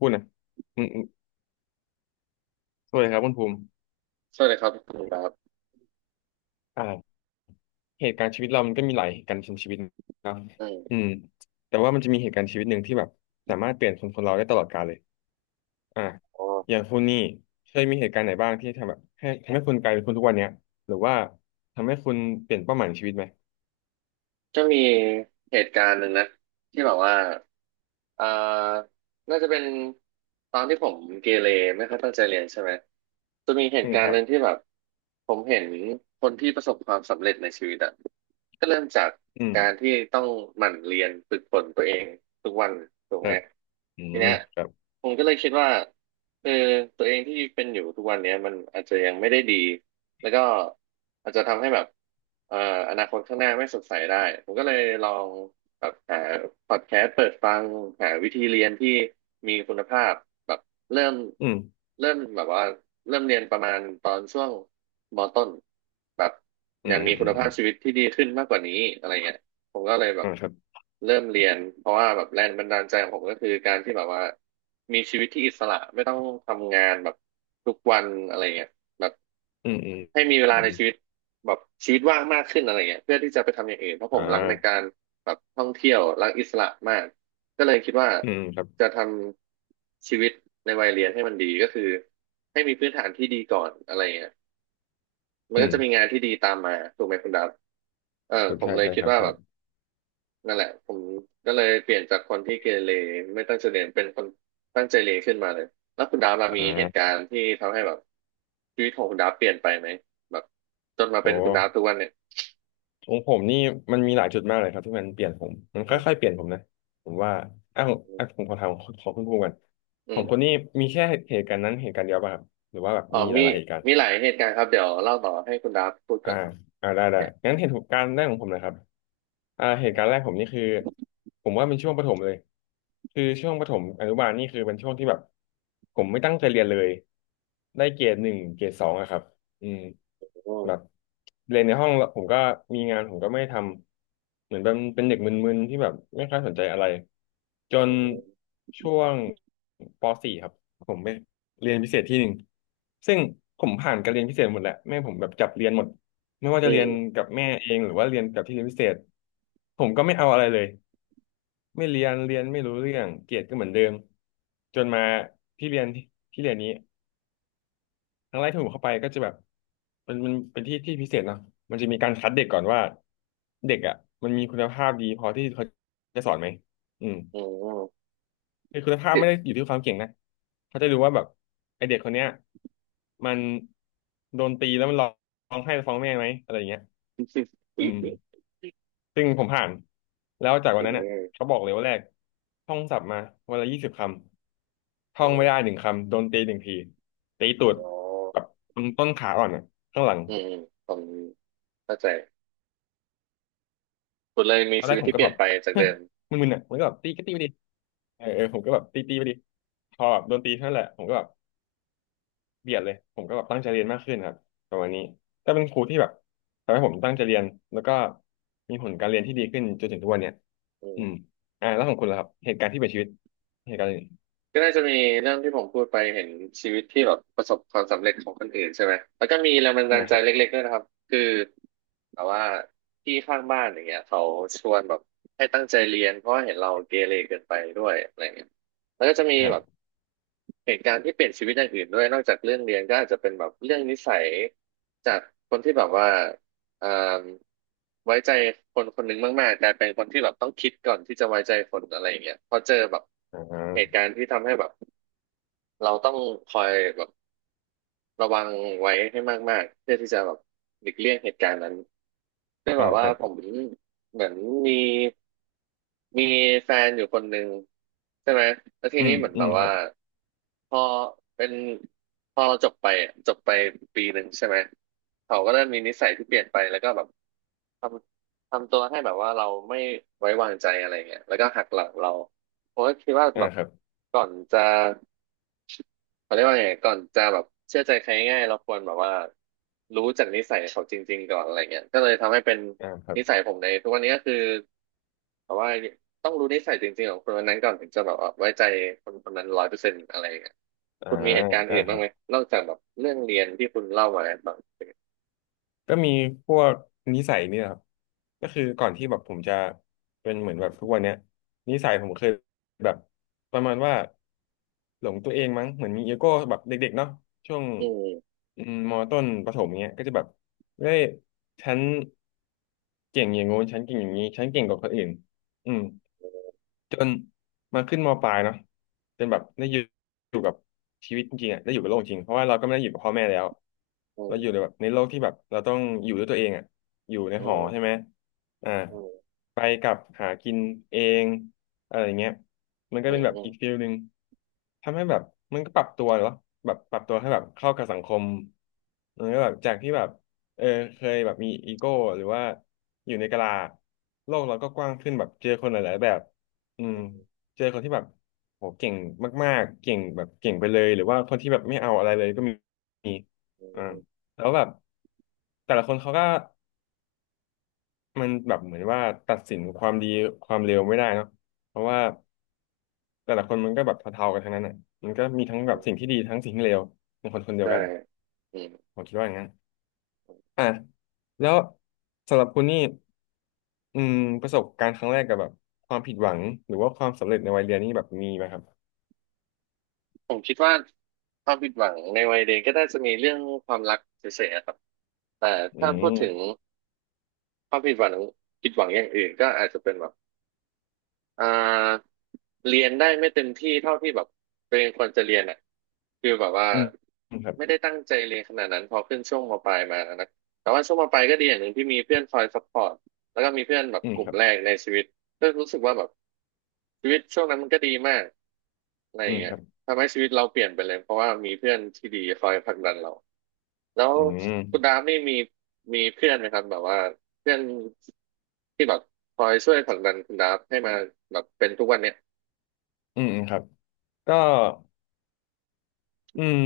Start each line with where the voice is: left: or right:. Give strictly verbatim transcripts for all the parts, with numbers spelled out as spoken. left: พูดนะอืมอืมสวัสดีครับคุณภูมิ
right: สวัสดีครับคุณครับ
left: อ่าเหตุการณ์ชีวิตเรามันก็มีหลายเหตุการณ์นชีวิตนะ
right: อื
left: อื
right: ม
left: มแต่ว่ามันจะมีเหตุการณ์ชีวิตหนึ่งที่แบบสามารถเปลี่ยนคนคนเราได้ตลอดกาลเลยอ่า
right: อ๋อ
left: อย่างคุณนี่เคยมีเหตุการณ์ไหนบ้างที่ทำแบบให้ทำให้คุณกลายเป็นคนทุกวันเนี้ยหรือว่าทำให้คุณเปลี่ยนเป้าหมายในชีวิตไหม
right: จะมีเหตุการณ์หนึ่งนะที่แบบว่าอ่า น่าจะเป็นตอนที่ผมเกเรไม่ค่อยตั้งใจเรียนใช่ไหมจะมีเห
left: อื
right: ตุ
left: ม
right: กา
left: ค
right: ร
left: รั
right: ณ์ห
left: บ
right: นึ่งที่แบบผมเห็นคนที่ประสบความสำเร็จในชีวิตอะก็เริ่มจาก
left: อืม
right: การที่ต้องหมั่นเรียนฝึกฝนตัวเองทุกวันถู
left: ค
right: ก
left: รั
right: ไหม
left: บอื
right: ที
left: ม
right: เนี้ย
left: ครับ
right: ผมก็เลยคิดว่าเออตัวเองที่เป็นอยู่ทุกวันเนี้ยมันอาจจะยังไม่ได้ดี แล้วก็อาจจะทำให้แบบเอ่ออนาคตข้างหน้าไม่สดใสได้ผมก็เลยลองแบบหาพอดแคสต์เปิดฟังหาวิธีเรียนที่มีคุณภาพแบบเริ่ม
left: อืม
right: เริ่มแบบว่าเริ่มเรียนประมาณตอนช่วงมต้นแบบ
left: อื
right: ยั
left: ม
right: ง
left: อื
right: มี
left: มอื
right: คุณ
left: มอื
right: ภาพ
left: ม
right: ชีวิตที่ดีขึ้นมากกว่านี้อะไรเงี้ยผมก็เลยแบ
left: อ่า
right: บ
left: ครับ
right: เริ่มเรียนเพราะว่าแบบแรงบันดาลใจของผมก็คือการที่แบบว่ามีชีวิตที่อิสระไม่ต้องทำงานแบบทุกวันอะไรเงี้ย แบบ
left: อืมอืม
right: ให้มีเว
left: อื
right: ลา
left: อม
right: ในชีวิตแบบชีวิตว่างมากขึ้นอะไรเงี้ยเพื่อที่จะไปทำอย่างอื่นเพราะผ
left: อ่า
right: มรักในการแบบท่องเที่ยวรักอิสระมากก็เลยคิดว่า
left: อืมครับ
right: จะทำชีวิตในวัยเรียนให้มันดีก็คือให้มีพื้นฐานที่ดีก่อนอะไรเงี้ยมั
left: อื
right: นก็จะมี
left: ม
right: งานที่ดีตามมาถูกไหมคุณดับเอ
left: ค
right: อ
left: รับ
right: ผม
left: ใช่
right: เลย
left: ใช่
right: คิ
left: ค
right: ด
left: รับ
right: ว่า
left: ใช่
right: แบบ นั่นแหละผมก็เลยเปลี่ยนจากคนที่เกเรไม่ตั้งใจเรียนเป็นคนตั้งใจเรียนขึ้นมาเลยแล้วคุณดาบล่ะมี
left: อ่
right: เหตุกา
left: า
right: รณ์ที่ทำให้แบบชีวิตของคุณดาบเปลี่ยนไปไหมแบบจนมา
left: โอ
right: เป็นคุณดาบ
left: ้
right: ทุกวันเนี่ย
left: ของผมนี่มันมีหลายจุดมากเลยครับที่มันเปลี่ยนผมมัน
right: อื
left: ค่อยๆ
right: ม
left: เปลี่ยนผมนะผมว่าอ้าวอง
right: อื
left: อ่ะผ
right: ม
left: มขอถามของของคุณภูมิกัน
right: อื
left: ของคนนี้
right: ม
left: มีแค่เหตุการณ์นั้นเหตุการณ์เดียวป่ะครับหรือว่าแบบ
right: อ๋อ
left: มีห
right: มี
left: ลายๆเหตุการณ์
right: มีหลายเหตุการณ์ครับเดี๋ยวเล่าต่อให้คุณดาบพูดก่
left: อ่า
right: อน
left: อ่าได้ได้
right: น
left: งั้นเหตุการณ์แรกของผมนะครับอ่าเหตุการณ์แรกผมนี่คือผมว่าเป็นช่วงประถมเลยคือช่วงประถมอนุบาลนี่คือเป็นช่วงที่แบบผมไม่ตั้งใจเรียนเลยได้เกรดหนึ่งเกรดสองอะครับอืม
right: อืม
left: แบบเรียนในห้องแล้วผมก็มีงานผมก็ไม่ได้ทำเหมือนเป็นเป็นเด็กมึนๆที่แบบไม่ค่อยสนใจอะไรจน
right: อืม
left: ช่วงปสี่ครับผมไปเรียนพิเศษที่หนึ่งซึ่งผมผ่านการเรียนพิเศษหมดแหละแม่ผมแบบจับเรียนหมด ไม่ว่าจะ
right: อื
left: เรียน
right: ม
left: กับแม่เองหรือว่าเรียนกับที่เรียนพิเศษผมก็ไม่เอาอะไรเลยไม่เรียนเรียนไม่รู้เรื่องเกรดก็เหมือนเดิมจนมาที่เรียนที่ที่เรียนนี้ครั้งแรกที่ผมเข้าไปก็จะแบบเป็นมันเป็นที่ที่พิเศษเนาะมันจะมีการคัดเด็กก่อนว่าเด็กอ่ะมันมีคุณภาพดีพอที่เขาจะสอนไหมอืม
right: อืมอืม
left: คือคุณภาพไม่ได้อยู่ที่ความเก่งนะเขาจะดูว่าแบบไอเด็กคนเนี้ยมันโดนตีแล้วมันร้องไห้ฟ้องแม่ไหมอะไรอย่างเงี้ยอื
right: อืม
left: ม
right: อ
left: ซึ่งผมผ่านแล้วจากวัน
right: ื
left: นั้นเนี่ย
right: ม
left: เขาบอกเลยว่าแรกท่องศัพท์มาวันละยี่สิบคำท่
right: อื
left: องไม่
right: ม
left: ได้หนึ่งคำโดนตีหนึ่งทีตีตูด
right: อ๋อ
left: แบบตรงต้นขาอ่อนอ่ะข้างหลัง
right: อืมอืมผมเข้าใจคุณเลยมี
left: ตอนแร
right: ชี
left: ก
right: วิต
left: ผม
right: ที่
left: ก็
right: เป
left: แบ
right: ลี่ย
left: บ
right: นไปจากเดิม
left: มึนๆอ่ะมันก็แบบตีก็ตีไปดิเออเออผมก็แบบตีตีไปดิพอแบบโดนตีเท่านั้นแหละผมก็แบบเบียดเลยผมก็แบบตั้งใจเรียนมากขึ้นครับประมาณนี้ก็เป็นครูที่แบบทำให้ผมตั้งใจเรียนแล้วก็มีผลการเรียนที่ดีขึ้นจนถึงทุกวันเนี่ย
right: อื
left: อืม
right: ม
left: อ่าแล้วของคุณล่ะครับเหตุการณ์ที่เปลี่ยนชีวิตเหตุการณ์อะไร
right: ก็น่าจะมีเรื่องที่ผมพูดไปเห็นชีวิตที่แบบประสบความสำเร็จของคนอื่นใช่ไหมแล้วก็มีแรงบัน
left: อ่า
right: ดาล
left: ค
right: ใจ
left: รับ
right: เล็กๆด้วยนะครับคือแบบว่าพี่ข้างบ้านอย่างเงี้ยเขาชวนแบบให้ตั้งใจเรียนเพราะว่าเห็นเราเกเรเกินไปด้วยอะไรเงี้ยแล้วก็จะมี
left: ครับ
right: แบบเหตุการณ์ที่เปลี่ยนชีวิตอย่างอื่นด้วยนอกจากเรื่องเรียนก็อาจจะเป็นแบบเรื่องนิสัยจากคนที่แบบว่าเอ่มไว้ใจคนคนหนึงมากๆกลายเป็นคนที่แบบต้องคิดก่อนที่จะไว้ใจคนอะไรอย่างเงี้ยพอเจอแบบ
left: อ
right: เหตุ
left: ่า
right: การณ์ที่ทำให้แบบ เราต้องคอยแบบระวังไว้ให้มากๆเพื่อที่จะแบบหลีกเลี่ยงเหตุการณ์นั้นด้วย
left: อ่า
right: แบบ
left: ค
right: ว่า
left: รับ
right: ผมเหมือนมีมีแฟนอยู่คนหนึ่งใช่ไหมแล้วที
left: อืม
right: นี้เหมือน
left: อื
right: แบ
left: ม
right: บ
left: ครั
right: ว่า
left: บ
right: พอเป็นพอเราจบไปอะจบไปปีหนึ่งใช่ไหมเขาก็เริ่มมีนิสัยที่เปลี่ยนไปแล้วก็แบบทำทำตัวให้แบบว่าเราไม่ไว้วางใจอะไรเงี้ยแล้วก็หักหลังเรา ผมก็คิดว่า
left: อ่า
right: แบบ
left: ครับ
right: ก่อนจะเขาเรียกว่าไงก่อนจะแบบเชื่อใจใครง่ายๆเราควรแบบว่ารู้จากนิสัยเขาจริงๆก่อนอะไรเงี้ยก็เลยทำให้เป็น
left: อ่าครับ
right: นิสัยผมในทุกวันนี้ก็คือแบบว่าต้องรู้นิสัยจริงๆของคนคนนั้นก่อนถึงจะแบบว่าไว้ใจคนคนนั้นร้อยเปอร์เซ็นต์อะไรเงี้ย
left: อ่า
right: คุณมีเหตุการณ์
left: อ่า
right: อื่น
left: ค
right: บ้า
left: รั
right: ง
left: บ
right: ไหมนอกจากแบบเรื่องเรียนที่คุณเล่ามาบ้าง
left: ก็มีพวกนิสัยเนี่ยครับก็คือก่อนที่แบบผมจะเป็นเหมือนแบบทุกวันเนี้ยนิสัยผมเคยแบบประมาณว่าหลงตัวเองมั้งเหมือนมีอีโก้แบบเด็กๆเนาะช่วง
right: อืม
left: อืมมต้นประถมเนี้ยก็จะแบบเฮ้ยฉันเก่งอย่างงู้นฉันเก่งอย่างนี้ฉันเก่งกว่าคนอื่นอืม จนมาขึ้นมปลายเนาะจนแบบได้อยู่อยู่กับชีวิตจริงๆอะได้อยู่กับโลกจริงเพราะว่าเราก็ไม่ได้อยู่กับพ่อแม่แล้ว
right: อื
left: เราอยู่
right: ม
left: ในแบบในโลกที่แบบเราต้องอยู่ด้วยตัวเองอ่ะอยู่ใน
right: อื
left: หอ
right: ม
left: ใช่ไหมอ่า
right: อืม
left: ไปกลับหากินเองอะไรอย่างเงี้ยมันก็
right: อื
left: เป็น
right: ม
left: แบบ
right: อื
left: อี
right: ม
left: กฟิลหนึ่งทำให้แบบมันก็ปรับตัวเหรอแบบปรับตัวให้แบบเข้ากับสังคมมันก็แบบจากที่แบบเออเคยแบบมีอีโก้หรือว่าอยู่ในกะลาโลกเราก็กว้างขึ้นแบบเจอคนหลายๆแบบ อืมเจอคนที่แบบโหเก่งมากๆเก่งแบบเก่งไปเลยหรือว่าคนที่แบบไม่เอาอะไรเลยก็มีมี
right: อื
left: อ่า
right: ม
left: แล้วแบบแต่ละคนเขาก็มันแบบเหมือนว่าตัดสินความดีความเลวไม่ได้เนาะเพราะว่าแต่ละคนมันก็แบบเท่าๆกันทั้งนั้นอ่ะมันก็มีทั้งแบ
right: อื
left: บสิ่ง
right: ม
left: ที่ดีทั้งสิ่งที่เลวในคนคนเดียว
right: ใช่
left: กันผมคิดว่าอย่างนั้นอ่ะแล้วสำหรับคุณนี่อืมประสบการณ์ครั้งแรกกับแบบความผิดหวังหรือว่าความสำเร็จในวัยเรียนนี่แบบมีไหมครับ
right: ผมคิดว่าความผิดหวังในวัยเด็กก็น่าจะมีเรื่องความรักเฉยๆอะครับแต่
left: อื
right: ถ้าพูดถึง
left: ม
right: ความผิดหวังผิดหวังอย่างอื่นก็อาจจะเป็นแบบ อ่าเรียนได้ไม่เต็มที่เท่าที่แบบตัวเองควรจะเรียนอ่ะคือแบบว่า
left: อืมครับ
right: ไม่ได้ตั้งใจเรียนขนาดนั้นพอขึ้นช่วงมปลายมานะแต่ว่าช่วงมปลายก็ดีอย่างหนึ่งที่มีเพื่อนคอยซัพพอร์ตแล้วก็มีเพื่อนแบบ
left: อืม
right: ก
left: ค
right: ลุ่ม
left: รับ
right: แรกในชีวิตก็รู้สึกว่าแบบชีวิตช่วงนั้นมันก็ดีมากอะไร
left: อื
right: อย่า
left: ม
right: ง
left: ค
right: เงี้ย
left: รับ
right: ทำให้ชีวิตเราเปลี่ยนไปเลยเพราะว่ามีเพื่อนที่ดีคอยผลักดันเราแล้ว
left: อืม
right: คุณดามนี่มีมีเพื่อนไหมครับแบบว่าเพื่อนที่แบบ คอยช่วยผลักดันคุณดาฟให้มาแบบเป็นทุกวันเนี้ย
left: อืมอืมครับ ก็อืม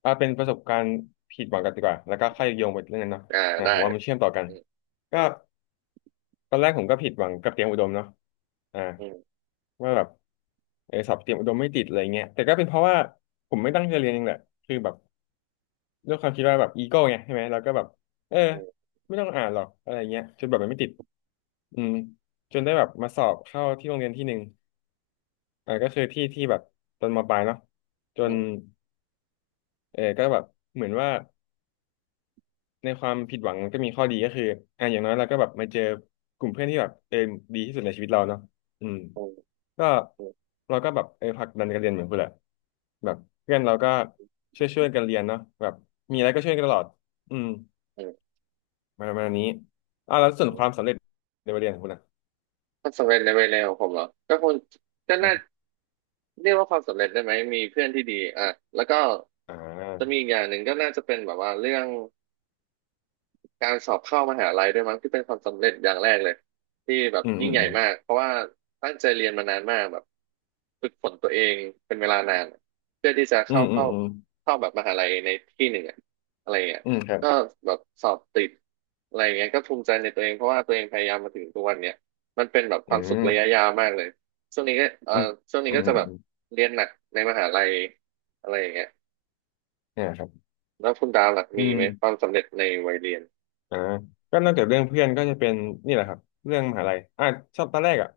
left: เอาเป็นประสบการณ์ผิดหวังกันดีกว่า แล้วก็ค่อยโยงไปเรื่องนั้นเนาะ
right: อ่า
left: อ่า
right: ได้
left: ผมว่ามันเชื่อมต่อกัน
right: อืม
left: ก็ตอนแรกผมก็ผิดหวังกับเตรียมอุดมเนาะอ่า
right: อืม
left: ว่าแบบเออสอบเตรียมอุดมไม่ติดอะไรเงี้ยแต่ก็เป็นเพราะว่าผมไม่ตั้งใจเรียนเองแหละคือแบบด้วยความคิดว่าแบบอีโก้ไงใช่ไหมเราก็แบบเออ
right: อืม
left: ไม่ต้องอ่านหรอกอะไรเงี้ยจนแบบมันไม่ติดอืมจนได้แบบมาสอบเข้าที่โรงเรียนที่หนึ่ง อ่าก็คือที่ที่แบบตอนมปลายเนาะจ
right: อื
left: น
right: ม
left: เออก็แบบเหมือนว่าในความผิดหวังก็มีข้อดีก็คืออ่าอย่างน้อยเราก็แบบมาเจอกลุ่มเพื่อนที่แบบเออดีที่สุดในชีวิตเราเนาะอืม
right: อืม
left: ก็
right: อืม
left: เราก็แบบเออผลักดันกันเรียนเหมือนเพื่อนแหละแบบเพื่อนเราก็ช่วยช่วยกันเรียนเนาะแบบมีอะไรก็ช่วยกันตลอดอืม
right: อืม
left: มาประมาณนี้อ่าแล้วส่วน
right: อื
left: ความ
right: ม
left: สำเร็จในวัยเรียนของคุณนะ
right: ความสำเร็จในวัยเร็วของผมเหรอก็คงก็น่าเรียกว่าความสำเร็จได้ไหมมีเพื่อนที่ดีอ่ะแล้วก็
left: อ่
right: จะมี
left: า
right: อีกอย่างหนึ่งก็น่าจะเป็นแบบว่าเรื่อง การสอบเข้ามหาลัยด้วยมั้งที่เป็นความสำเร็จอย่างแรกเลยที่แบบ
left: อืมอื
right: ยิ่ง
left: ม
right: ให
left: อ
right: ญ่มากเพราะว่าตั้งใจเรียนมานานมากแบบฝึกฝนตัวเองเป็นเวลานานเพื่อที่จะ
left: ื
right: เข้า
left: มอืม
right: เข้า
left: อืมอืม
right: เข้าแบบมหาลัยในที่หนึ่งอะอะไรเงี้ย
left: อืมครับ
right: ก็แบบสอบติดอะไรเงี้ยก็ภูมิใจในตัวเองเพราะว่าตัวเองพยายามมาถึงทุกวันเนี้ยมันเป็นแบบค
left: อื
right: วามสุขระยะ
left: ม
right: ยาวมากเลยช่วงนี้ก็เอ่อ
left: อืม
right: ช่วงนี้
left: อืม
right: ก็
left: อื
right: จะ
left: ม
right: แบบ
left: อืม
right: เรียนหนักในมหาลัยอะไรอย่างเงี้ย
left: เนี่ยครับ
right: แล้วคุณดาวหลัก
left: อื
right: มี
left: ม
right: ไหมความสำเร็จในวัยเรียน
left: อ่าก็นอกจากเรื่องเพื่อนก็จะเป็นนี่แหละครับเรื่องมหาลัยอ่าชอบตอนแรกอ่ะ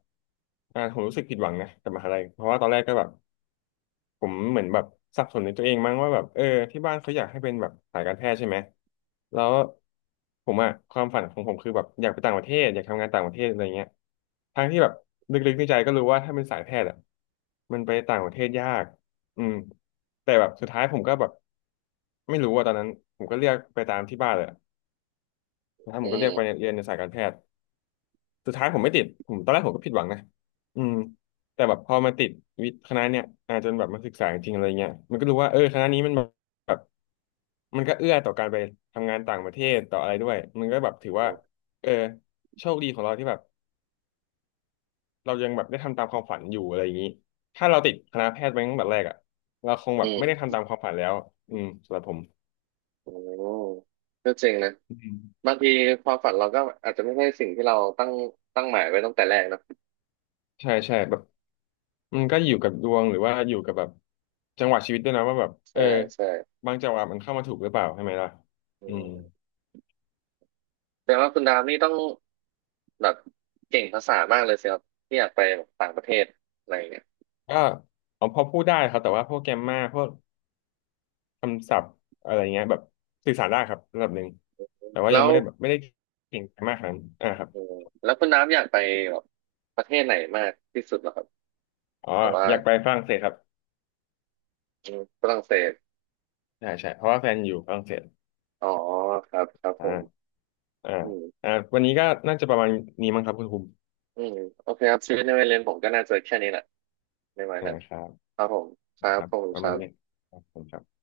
left: อ่าผมรู้สึกผิดหวังนะกับมหาลัยเพราะว่าตอนแรกก็แบบผมเหมือนแบบสับสนในตัวเองมั้งว่าแบบเออที่บ้านเขาอยากให้เป็นแบบสายการแพทย์ใช่ไหมแล้วผมอ่ะความฝันของผมคือแบบอยากไปต่างประเทศอยากทำงานต่างประเทศอะไรเงี้ยทั้งที่แบบลึกๆในใจก็รู้ว่าถ้าเป็นสายแพทย์อ่ะมันไปต่างประเทศยากอืมแต่แบบสุดท้ายผมก็แบบไม่รู้ว่าตอนนั้นผมก็เรียกไปตามที่บ้านเลย นะครับผ
right: อื
left: มก็เรียกไป
right: ม
left: เรียนในสายการแพทย์สุดท้ายผมไม่ติดผมตอนแรกผมก็ผิดหวังนะอืมแต่แบบพอมาติดวิทย์คณะเนี่ยอาจนแบบมาศึกษาจริงอะไรเงี้ยมันก็รู้ว่าเออคณะนี้มันแบบมันก็เอื้อต่อการไปทำงานต่างประเทศต่ออะไรด้วยมันก็แบบถือว่าเออโชคดีของเราที่แบบเรายังแบบได้ทำตามความฝันอยู่อะไรอย่างนี้ถ้าเราติดคณะแพทย์ไปตั้งแต่แรกอ่ะเราคงแบ
right: อื
left: บไม่ได้
right: ม
left: ทำตามความฝันแล้วอืมสำหรับผม
right: โอ้ก็เจ๋งนะบางทีความฝันเราก็อาจจะไม่ใช่สิ่งที่เราตั้งตั้งหมายไว้ตั้งแต่แรกเนอะ
left: ใช่ใช่แบบมันก็อยู่กับดวงหรือว่าอยู่กับแบบจังหวะชีวิตด้วยนะว่าแบบเออ
right: ใช่ใช่
left: บางจังหวะมันเข้ามาถูกหรือเปล่าใช่ไหมล่ะ
right: อื
left: อืม
right: มแต่ว่าคุณดามนี่ต้องแบบเก่งภาษามากเลยสิครับที่อยากไปแบบต่างประเทศอะไรอย่างเงี้ย
left: ก็เอาพอพูดได้ครับแต่ว่าพวกแกมมาพวกคำศัพท์อะไรเงี้ยแบบสื่อสารได้ครับระดับหนึ่งแต่ว่ายัง
right: แล้ว
left: ไม่ได้แบบไม่ได้เก่งมากขนาดนั้นอ่าครับ
right: อืมแล้วคุณดามอยากไปแบบประเทศไหนมากที่สุดเหรอครับ
left: อ๋อ
right: แต่ว่า
left: อยากไปฝรั่งเศสครับ
right: อืมฝรั่งเศส
left: ใช่ใช่เพราะว่าแฟนอยู่ฝรั่งเศส
right: อ๋อครับครับ
left: อ่า
right: ผม
left: อ่า
right: อืม
left: อ่าวันนี้ก็น่าจะประมาณนี้มั้งครับคุณภูมิ
right: อืมโอเคครับชีวิตในวัยเรียนผมก็น่าจะแค่นี้แหละในวัย
left: อ่า
right: นั้น
left: ครับ
right: ครับผมครั
left: ค
right: บ
left: รับ
right: ผม
left: ประ
right: ค
left: มา
right: รั
left: ณ
right: บ
left: นี้ครับขอบคุณครับ